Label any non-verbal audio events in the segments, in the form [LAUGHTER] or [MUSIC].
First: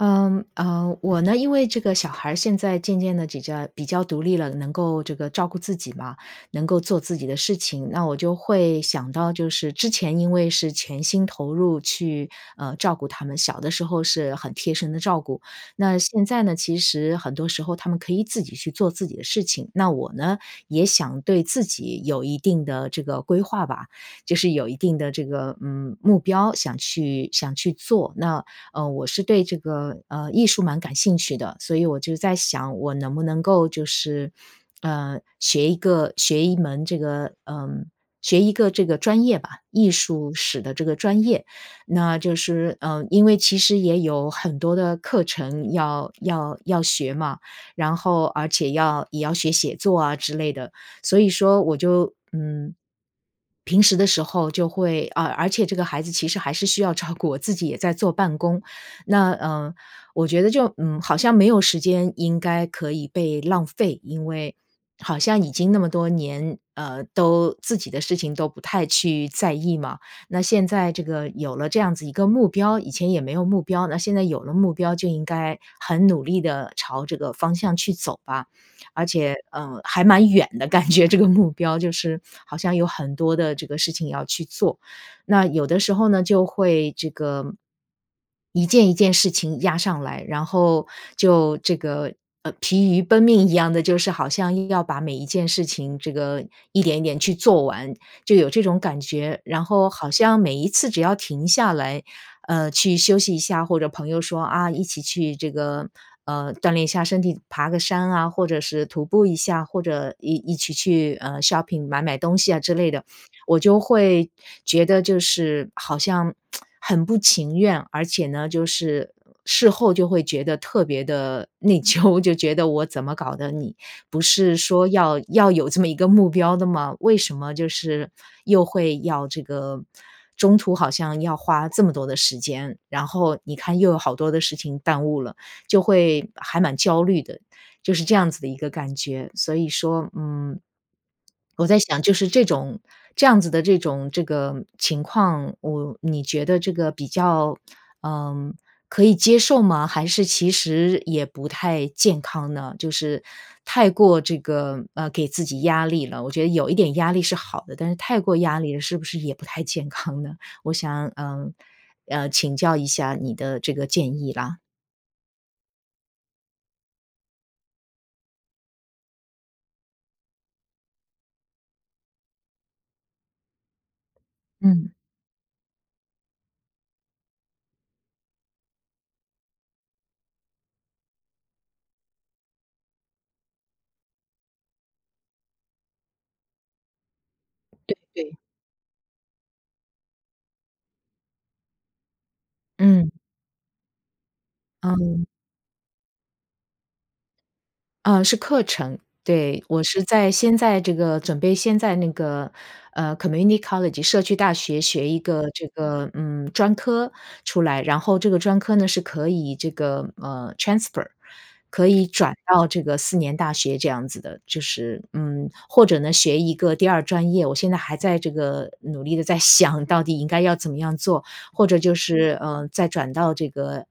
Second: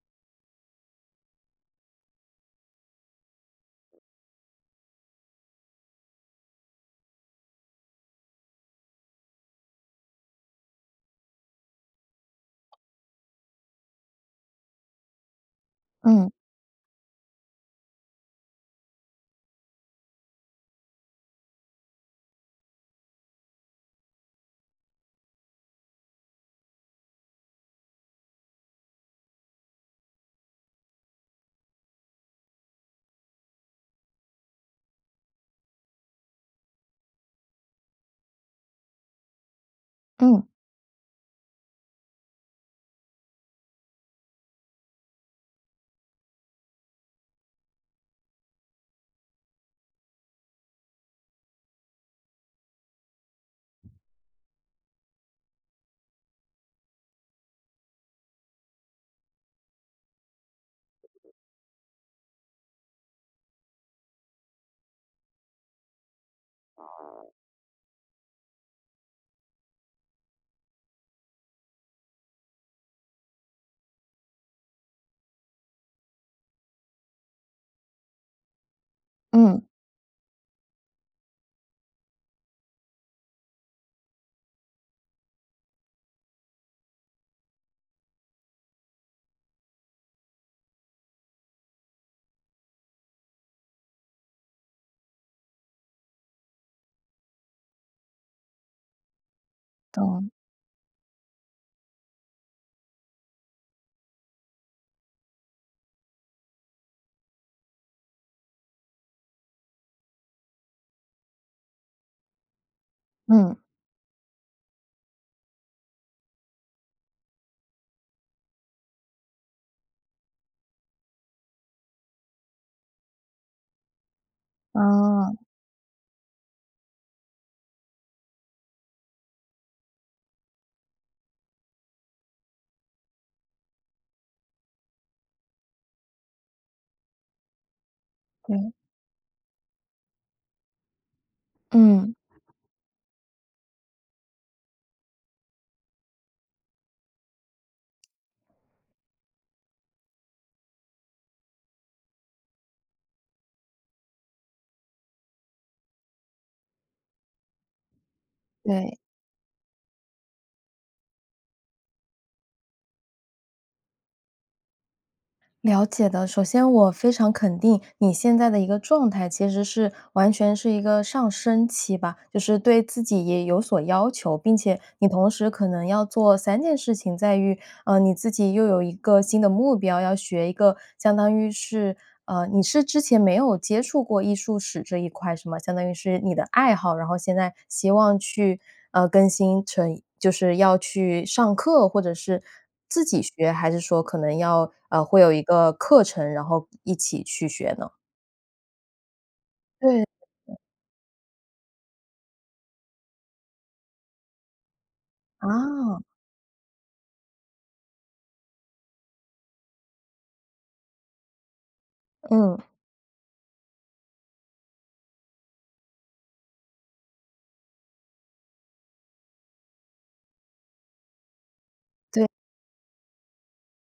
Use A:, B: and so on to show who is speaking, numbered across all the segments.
A: 呃呃，我呢因为这个小孩儿现在渐渐地比较比较独立了，能够这个照顾自己嘛，能够做自己的事情。那我就会想到就是之前因为是全心投入去，呃，照顾他们，小的时候是很贴身地照顾。那现
B: 嗯。
A: 在呢，其实很多时候，他们可以自己去做自己的事情。那我呢，也想对自己有一定的这个规划吧。就是有一定的这个，嗯，目标想去想去做，那，呃，我是对这个，呃，艺术蛮感兴趣的。所以我就在想我能不能够就是，呃，学一个学一门这个呃，学一个这个专业吧，艺术
B: 嗯。
A: 史的这个专业。那就是，呃，因为其实也有很多的课程要要要学嘛，然后而且要也要学写作啊之类的。所以说我就，嗯，平时的时候，就会呃，而且这个孩子其实还是需要照顾，我自己也在做办公。那，呃，我觉得就，嗯，好像没有时间应该可以被浪费，因为好像已经那么多年，呃，都自己的事情都不太去在意嘛。那现在这个有了这样子一个目标，以前也没有目标，那现在有了目标就应该很努力地朝这个方向去走吧。而且，
B: 嗯。
A: 呃，还蛮远的，感觉这个目标就是，好像有很多的这个事情要去做。那有的时候呢就会这个一件一件事情压上来，然后就这个，呃，疲于奔命一样的，就是好像硬要把每一件事情这个一点一点去做完，就有这种感觉。然后好
B: 懂。
A: 像每一次只要停下来，呃，去休息一下，或者朋友说，啊，一起去这个呃，锻炼一下身体，爬个山啊，或者是徒步一下，或者一一起去，呃 shopping 买买东西，啊，之类的，
B: 嗯。
A: 我就会觉得就是好像 [TSK] 很不情愿。而且呢就是事后就会觉得特别地内疚，就觉得我怎么搞的，你不是说要
B: 哦。
A: 要有这么一个目标的吗？为什么就是又会要这个中途好像要花这么多的时间，然后你看又有好多的事情耽误了，就会还蛮焦虑的，就是这样子的一个
B: 对。
A: 感觉。所以说，嗯，我在想
B: 嗯。
A: 就是这种这样子的这种这个情况，我你觉得这个比较，呃，可以接受吗，还是其实也不太健康呢？就是太过这个，呃，给自己压力了，我觉得有一点压力是好的，但是太过压力了
B: 对。
A: 是不是也不太健康呢？我想，呃，嗯，请教一下你的这个建议，啦。
B: 了解的。首先我非常肯定你现在的一个状态，其实是完全是一个上升期吧，就是对自己也有所要求。并且
A: 嗯。
B: 你同时可能要做3件事情，在于，呃，你自己又有一个新的目标，要学一个相当于是呃，你是之前没有接触过艺术史这一块是吗？相当于是你的爱好，然后现在希
A: 对
B: 望
A: 对。
B: 去，呃，更新成一就是要去上课或者是自
A: 嗯。
B: 己学，还是说可能要呃，会
A: 嗯。
B: 有一个课程，然后一一起去学呢？
A: 呃，是课程，对。我是
B: 对，
A: 在
B: 呃。
A: 先在这个准备先在那个，呃，community college 社区大学学一个这
B: 哦。
A: 个，嗯，专科出来，然后这个专科呢是可以这个，呃，transfer，可以转到
B: 嗯。
A: 这个四年大学这样子的，就是嗯，或者呢学一个第2专业，我现在还在这个努力地在想到底应该要怎么样做。或者就
B: 对。
A: 是，呃，再转到这个，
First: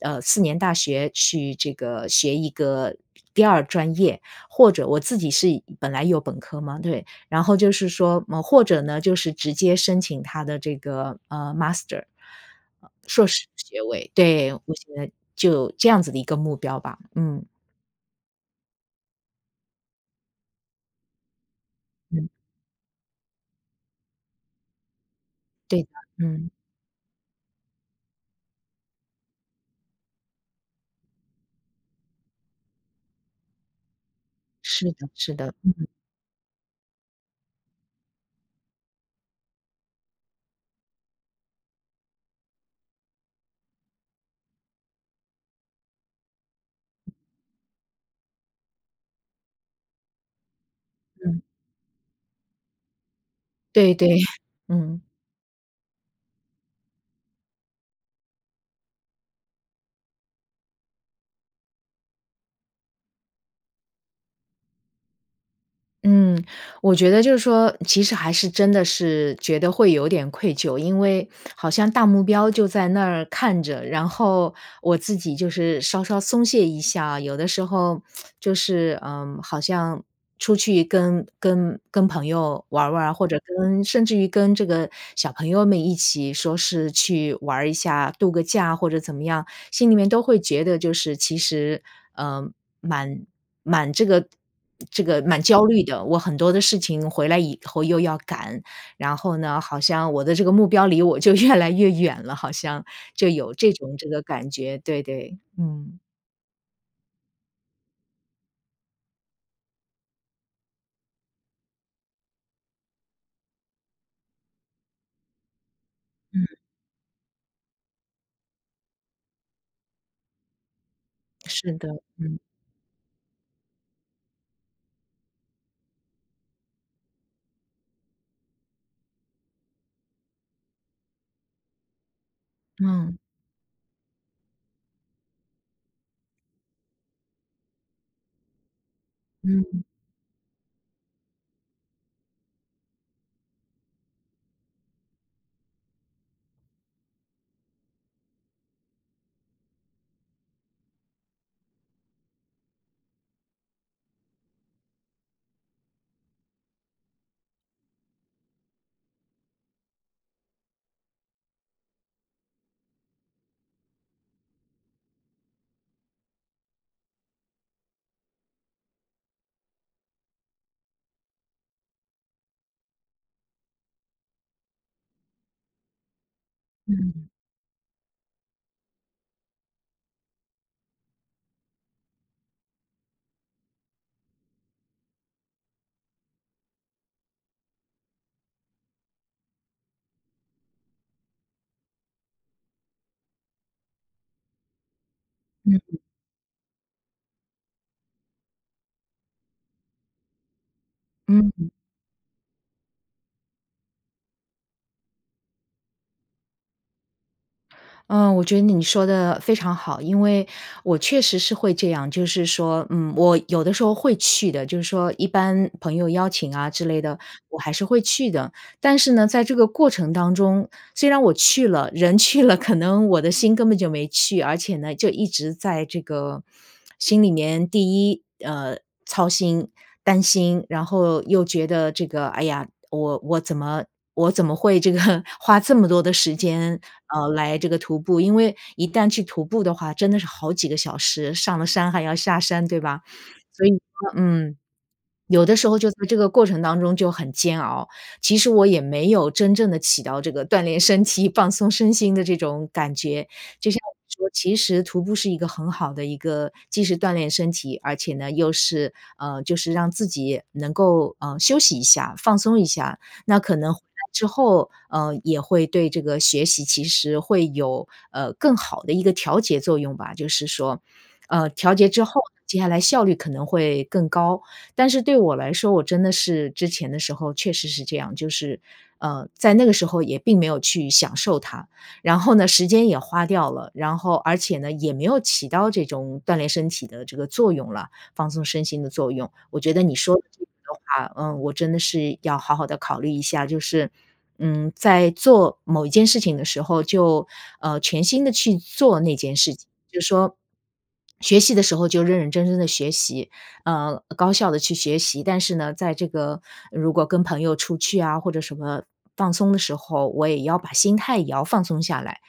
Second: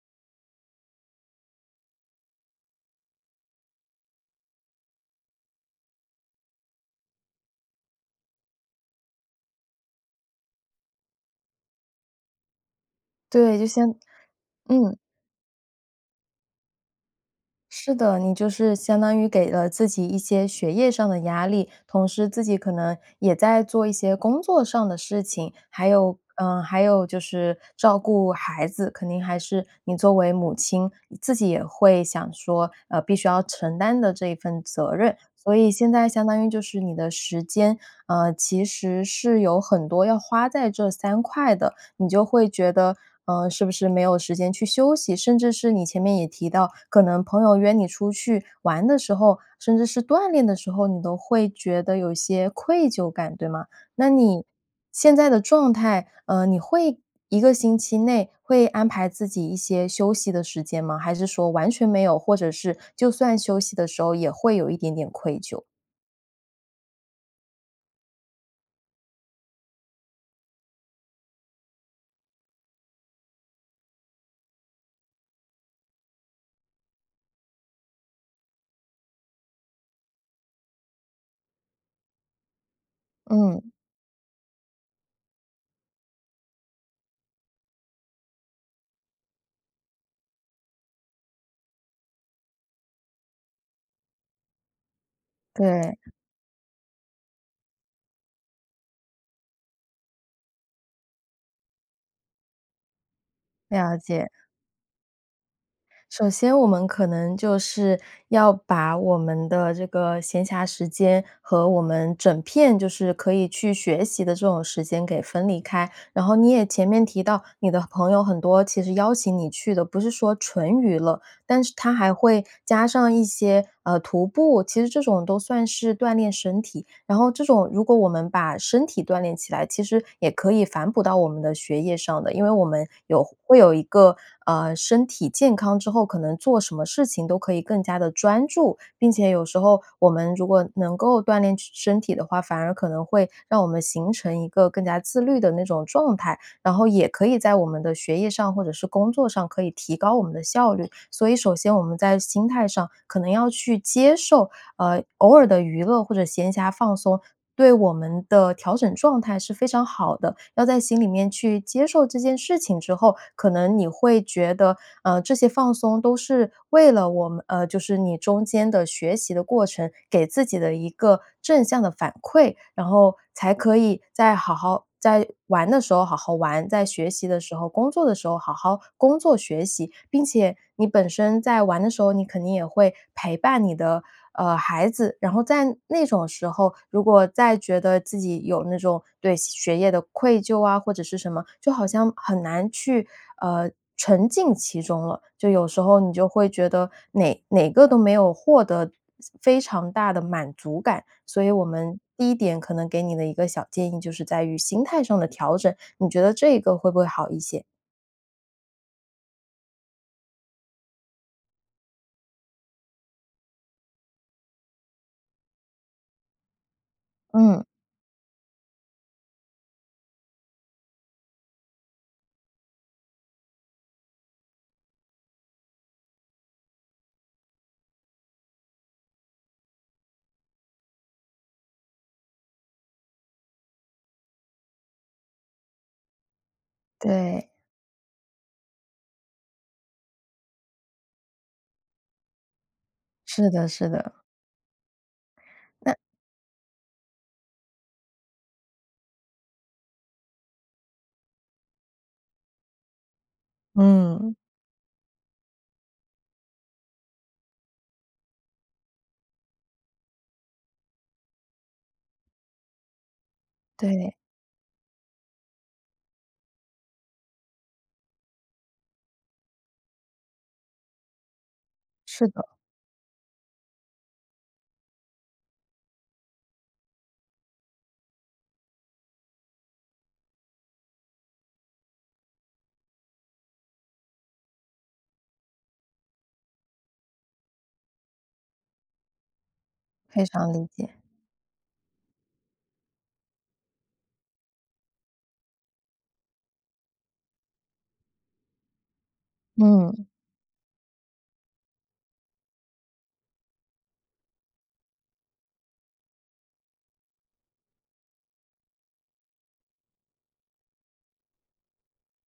A: 呃，四年大学去这个学一个第2专业。或者我自己是一本来有本科嘛，对，然后就是说么或者呢就是直接申请它的这个，呃，master，呃，硕士
B: 对，就
A: 学
B: 先
A: 位，对。我现
B: 嗯。
A: 在就这样子的一个目标吧，嗯。
B: 是的，你就是相当于给了自己一些学业上的压力，同时
A: 嗯。
B: 自己可能也在做一些工作上的事情。
A: 对
B: 还
A: 的，
B: 有，
A: 嗯。
B: 呃，还有就是照顾孩子，肯定还是你作为母亲，自己也会想说，呃，必须要承担的这一份
A: 是
B: 责
A: 的
B: 任。
A: 是的，
B: 所以
A: 嗯。
B: 现在相当于就是你的时间，呃，其实是有很多要花在这3块的。你就会觉得，呃，是不是没有时间去休息？甚至是你前面也提到，可能朋友约你出去玩的时候，甚至是锻炼的时候，你都
A: 嗯。
B: 会觉得有一些愧疚感，对吗？
A: 对对，
B: 那
A: [CHUCKLES]
B: 你
A: 嗯。
B: 现在的状态，呃，你会一个星期内，会安排自己一些休息的时间吗？还是说完全没有，或者是就算休息的时候也会有一点点愧疚？
A: 嗯，我觉得就是说，其实还是真的是觉得会有点愧疚。因为好像大目标就在那儿看着，然后我自己就是稍稍松懈一下，有的时候 [SMACKS LIPS] 就是，呃，好像出去跟跟跟朋友玩儿玩儿，或者
B: 嗯。
A: 跟甚至于跟这个小朋友们一起说是去玩儿一下，度个假或者怎么样，心里面都会觉得就是其实，呃，蛮蛮这个这个蛮焦虑
B: 对。
A: 的。我很多的事情回来以后又要赶，然后呢，好像我的这个目标离我就越来越远了，好像。就有这种
B: 了
A: 这个
B: 解。
A: 感觉。对对，嗯。
B: 首先我们可能就是，要把我们的这个闲暇时间，和我们整片就是可以去学习的这种时间给分离开。然后你
A: 嗯。
B: 也前面提到，你的朋友很多其实邀请你去的不是说纯娱乐，但是
A: 是的，
B: 他还
A: 嗯。
B: 会加上一些，呃，徒步，其实这种都算是锻炼身体。然后这种如果我们把身体锻炼起来，其实也可以反哺到我们的学业上的。因为我们
A: 嗯。
B: 有会有一个，呃，身体健康之后，可能做什么事情都可以更加地专注。并且有时候
A: 嗯。
B: 我们如果能够锻炼身身体的话，反而可能会让我们形成一个更加自律的那种状态，然后也可以在我们的学业上或者是工作上可以提高我们的效率。所以首先我们在心态上可能要去接受，呃，偶尔的娱乐或者闲暇放松，对我们的调整状态是非常好的。要在心里面去接受这件事情之后，可能你会觉得，呃，这些放松都是为了我们呃，就是你中间的学习的过程，给自己的一个正向的反馈。然后才可以再好好在玩的时候好好玩，在学习
A: 嗯。
B: 的时候工作的时候好好工作学习。并且你本身在玩的时候，你肯定也会陪伴你的，呃，孩子。然后在那种时候，如果再觉得自己有那种对学业的愧疚啊，或者是什么，就好像很难去，呃，沉浸其中了。就有时
A: 嗯。
B: 候你就会觉得哪哪个都没有获得非常大的满足感。所以我
A: 嗯。
B: 们第1点可能给你的一个小建议就是在于心态上的调整，你觉得这个会不会好一些？
A: 呃，我觉得你说的非常好。因为我确实是会这样，就是说，嗯，我有的时候会去的，就是说一般朋友邀请啊，之类的，我
B: 嗯。
A: 还是会去的。但是呢在这个过程当中，虽然我去了，人去了，可能我的心根本就没去。而且呢，就一直在这个心里面第1，呃，操心、担心。然后又觉得这个，哎呀，我我怎么我怎么会这个花这么多的时间，呃，
B: 对。
A: 来这个徒步？因为一旦去徒步的话，真的是好几个小时，上了山还要下山对吧？
B: 是
A: 所
B: 的
A: 以
B: 是
A: 说
B: 的。
A: 嗯。有的时候就
B: 那
A: 在这个过程当中就很煎熬，其实我也没有真正的起到这个锻炼身体、放松身心的这种感觉，就像你说
B: 嗯。
A: 其实徒步是一个很好的一个既是锻炼身体，而且呢又是呃，就是让自己能够，呃，休息一下、放松一下。那可能回来
B: 对。
A: 之后，呃，也会对这个学习其实会有，呃，更好的一个调节作用吧，就是说。呃，调节之后，
B: 是的。
A: 接下来效率可能会更高。但是对我来说，我真的是之前的时候确实是这样，就是，呃，在那个时候也并没有去享受它。然后呢，时间也花掉了，然后而且呢，也没有起到这种锻炼身体的这个作用了，放松身心的作用。我觉得你说的
B: 非
A: 这个
B: 常理
A: 的
B: 解。
A: 话，嗯，我真的是要好好地考虑一下。就是，嗯，在做某一件事情的时候，就，呃，全心地去做那件事情。就是
B: 嗯。
A: 说，学习的时候就认认真真的学习，呃，高效的去学习。但是呢，在这个如果跟朋友出去啊，或者什么放松的时候，我也要把心态也要放松下来。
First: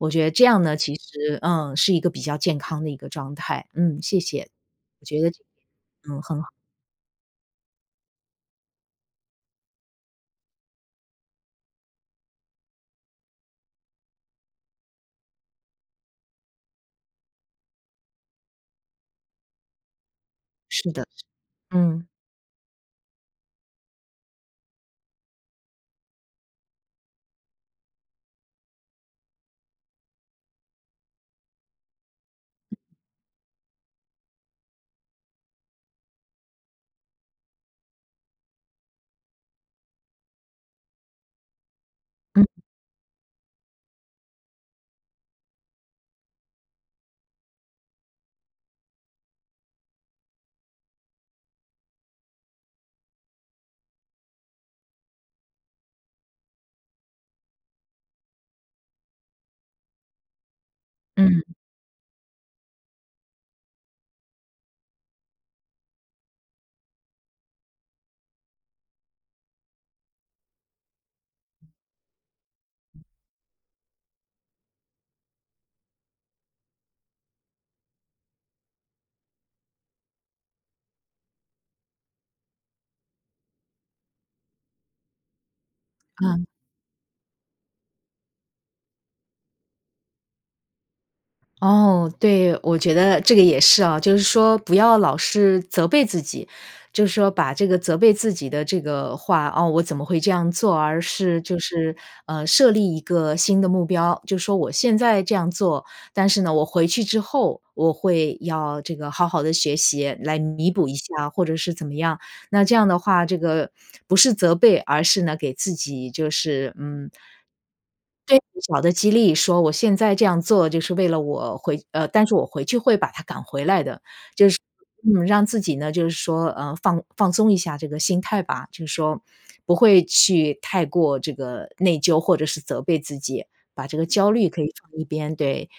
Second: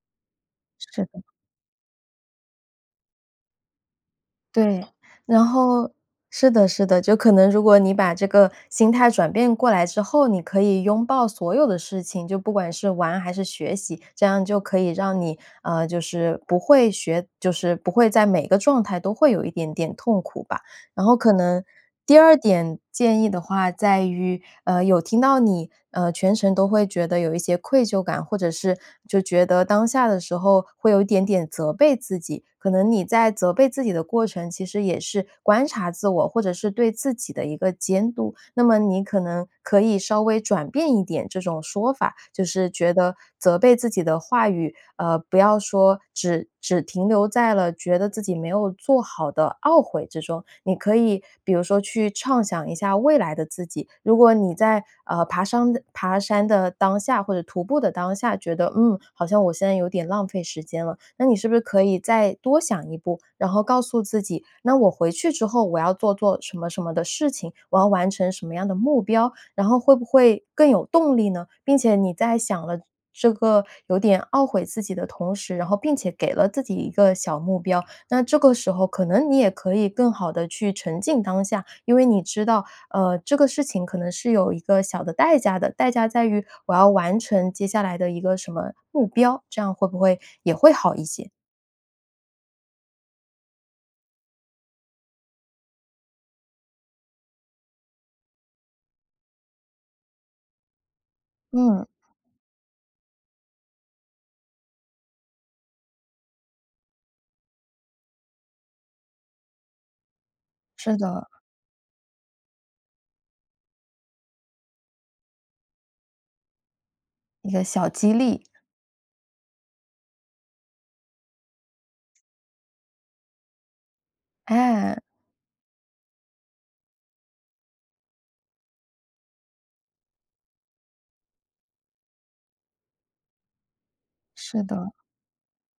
A: 我觉得这样呢，其
B: 是的。
A: 实，嗯，是一个比较健康的一个状态。嗯，谢谢。
B: 对，
A: 我觉得
B: 然后
A: 嗯，很
B: 是
A: 好。
B: 的是的。就可能如果你把这个心态转变过来之后，你可以拥抱所有的事情。就不管是玩还是学习，这样就可以让你，嗯，就是不会学就是不会在每个状态都会有一点点痛苦吧。
A: 是的
B: 然后
A: 是的，
B: 可能
A: 嗯。
B: 第2点建议的话在于，呃，有听到你，呃，全程都会觉得有一些愧疚感或者是就觉得当下的时候会有一点点责备自己。可能你在责备自己的过程，其实也是观察自我或者是对自己的一个监督，那么你可能可以稍微转变一点这种说法。就
A: 嗯。
B: 是觉得责备自己的话语，呃，不要说只只停留在了觉得自己没有做好的懊悔之中，你可以比如说去畅想一下未来的自己。如果你在，呃，爬山的爬山的当下或者徒步的当下觉得，嗯，好像我现在有点浪费时间了，那你是
A: 嗯。
B: 不是可以再多想一步，然后告诉自己那我回去之后我要做做什么什么的事情，我要完成什么样的目标，然后会不会更有动力呢？并且你在想了这个有点懊悔自己的同时，然后并且给了自己一个小目标，那这个时候可能你也可以更好的去沉浸当下，因为你知道，呃，这个事情可能是有一个小的代价的，代价在
A: 嗯。
B: 于我要完成接下来的一个什么目标，这样会不会也会好一些？
A: 哦，对。我觉得这个也是啊，就是说不要老是责备自己，就是说把这个责备自己的这个话“哦！我怎么会这样做啊？”而是就
B: 嗯。
A: 是，呃，设立一个新的目标。就说我现在这样做，但是呢，我回去之后我会要这个好好地学习，来弥补
B: 是
A: 一
B: 的。
A: 下或者是怎么样。那这样的话，这个不是责备，而是呢给自己就是，嗯
B: 一个小激
A: 对，
B: 励。
A: 小的激励。说我现在这样做就是为了我回呃，但是我回去会把它赶回来的，就是
B: 哎。
A: 嗯，让自己呢就是说，呃，放放松一下这个心态吧。就是说不会去太过这个内疚或者是责备自己，把这个焦虑可
B: 是
A: 以放
B: 的。
A: 一边，对。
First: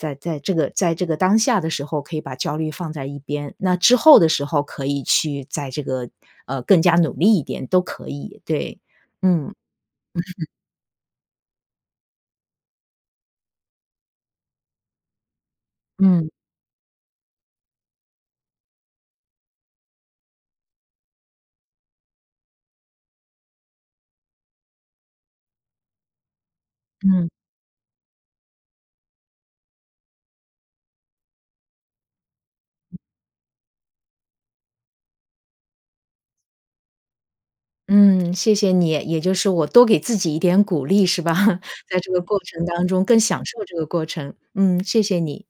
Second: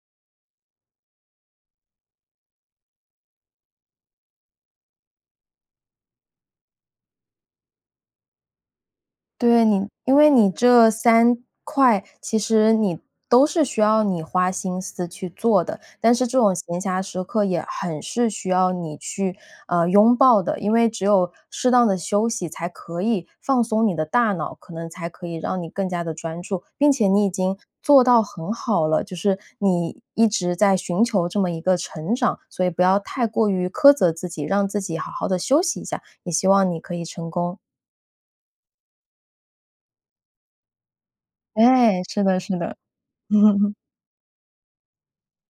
A: 在在这个在这个当下的时候可以把焦虑放在一边，那之后的时候可以去再这个，呃，更加努力一点都可以。对。嗯。
B: 对，你因为
A: [CHUCKLES]
B: 你这3块，其实你都是需要你花心思去做的。但是
A: 嗯。
B: 这种闲暇时刻也很是需要你，呃，去拥抱的，因为只有适当地休息才可以放松你的大脑，可能才可以让你更加的专注。并且你
A: 嗯。
B: 已经做到很好了，就是你一直在寻求这么一个成长。所以不要太过于苛责自己，让自己好好的休息一下，也希望你可以成功。
A: 嗯，谢谢你。也就是我多给自己一点鼓励是吧。在
B: 诶，
A: 这个
B: 是的
A: 过
B: 是
A: 程
B: 的。
A: 当中更享受
B: [LAUGHS]
A: 这个过程。嗯，谢谢你。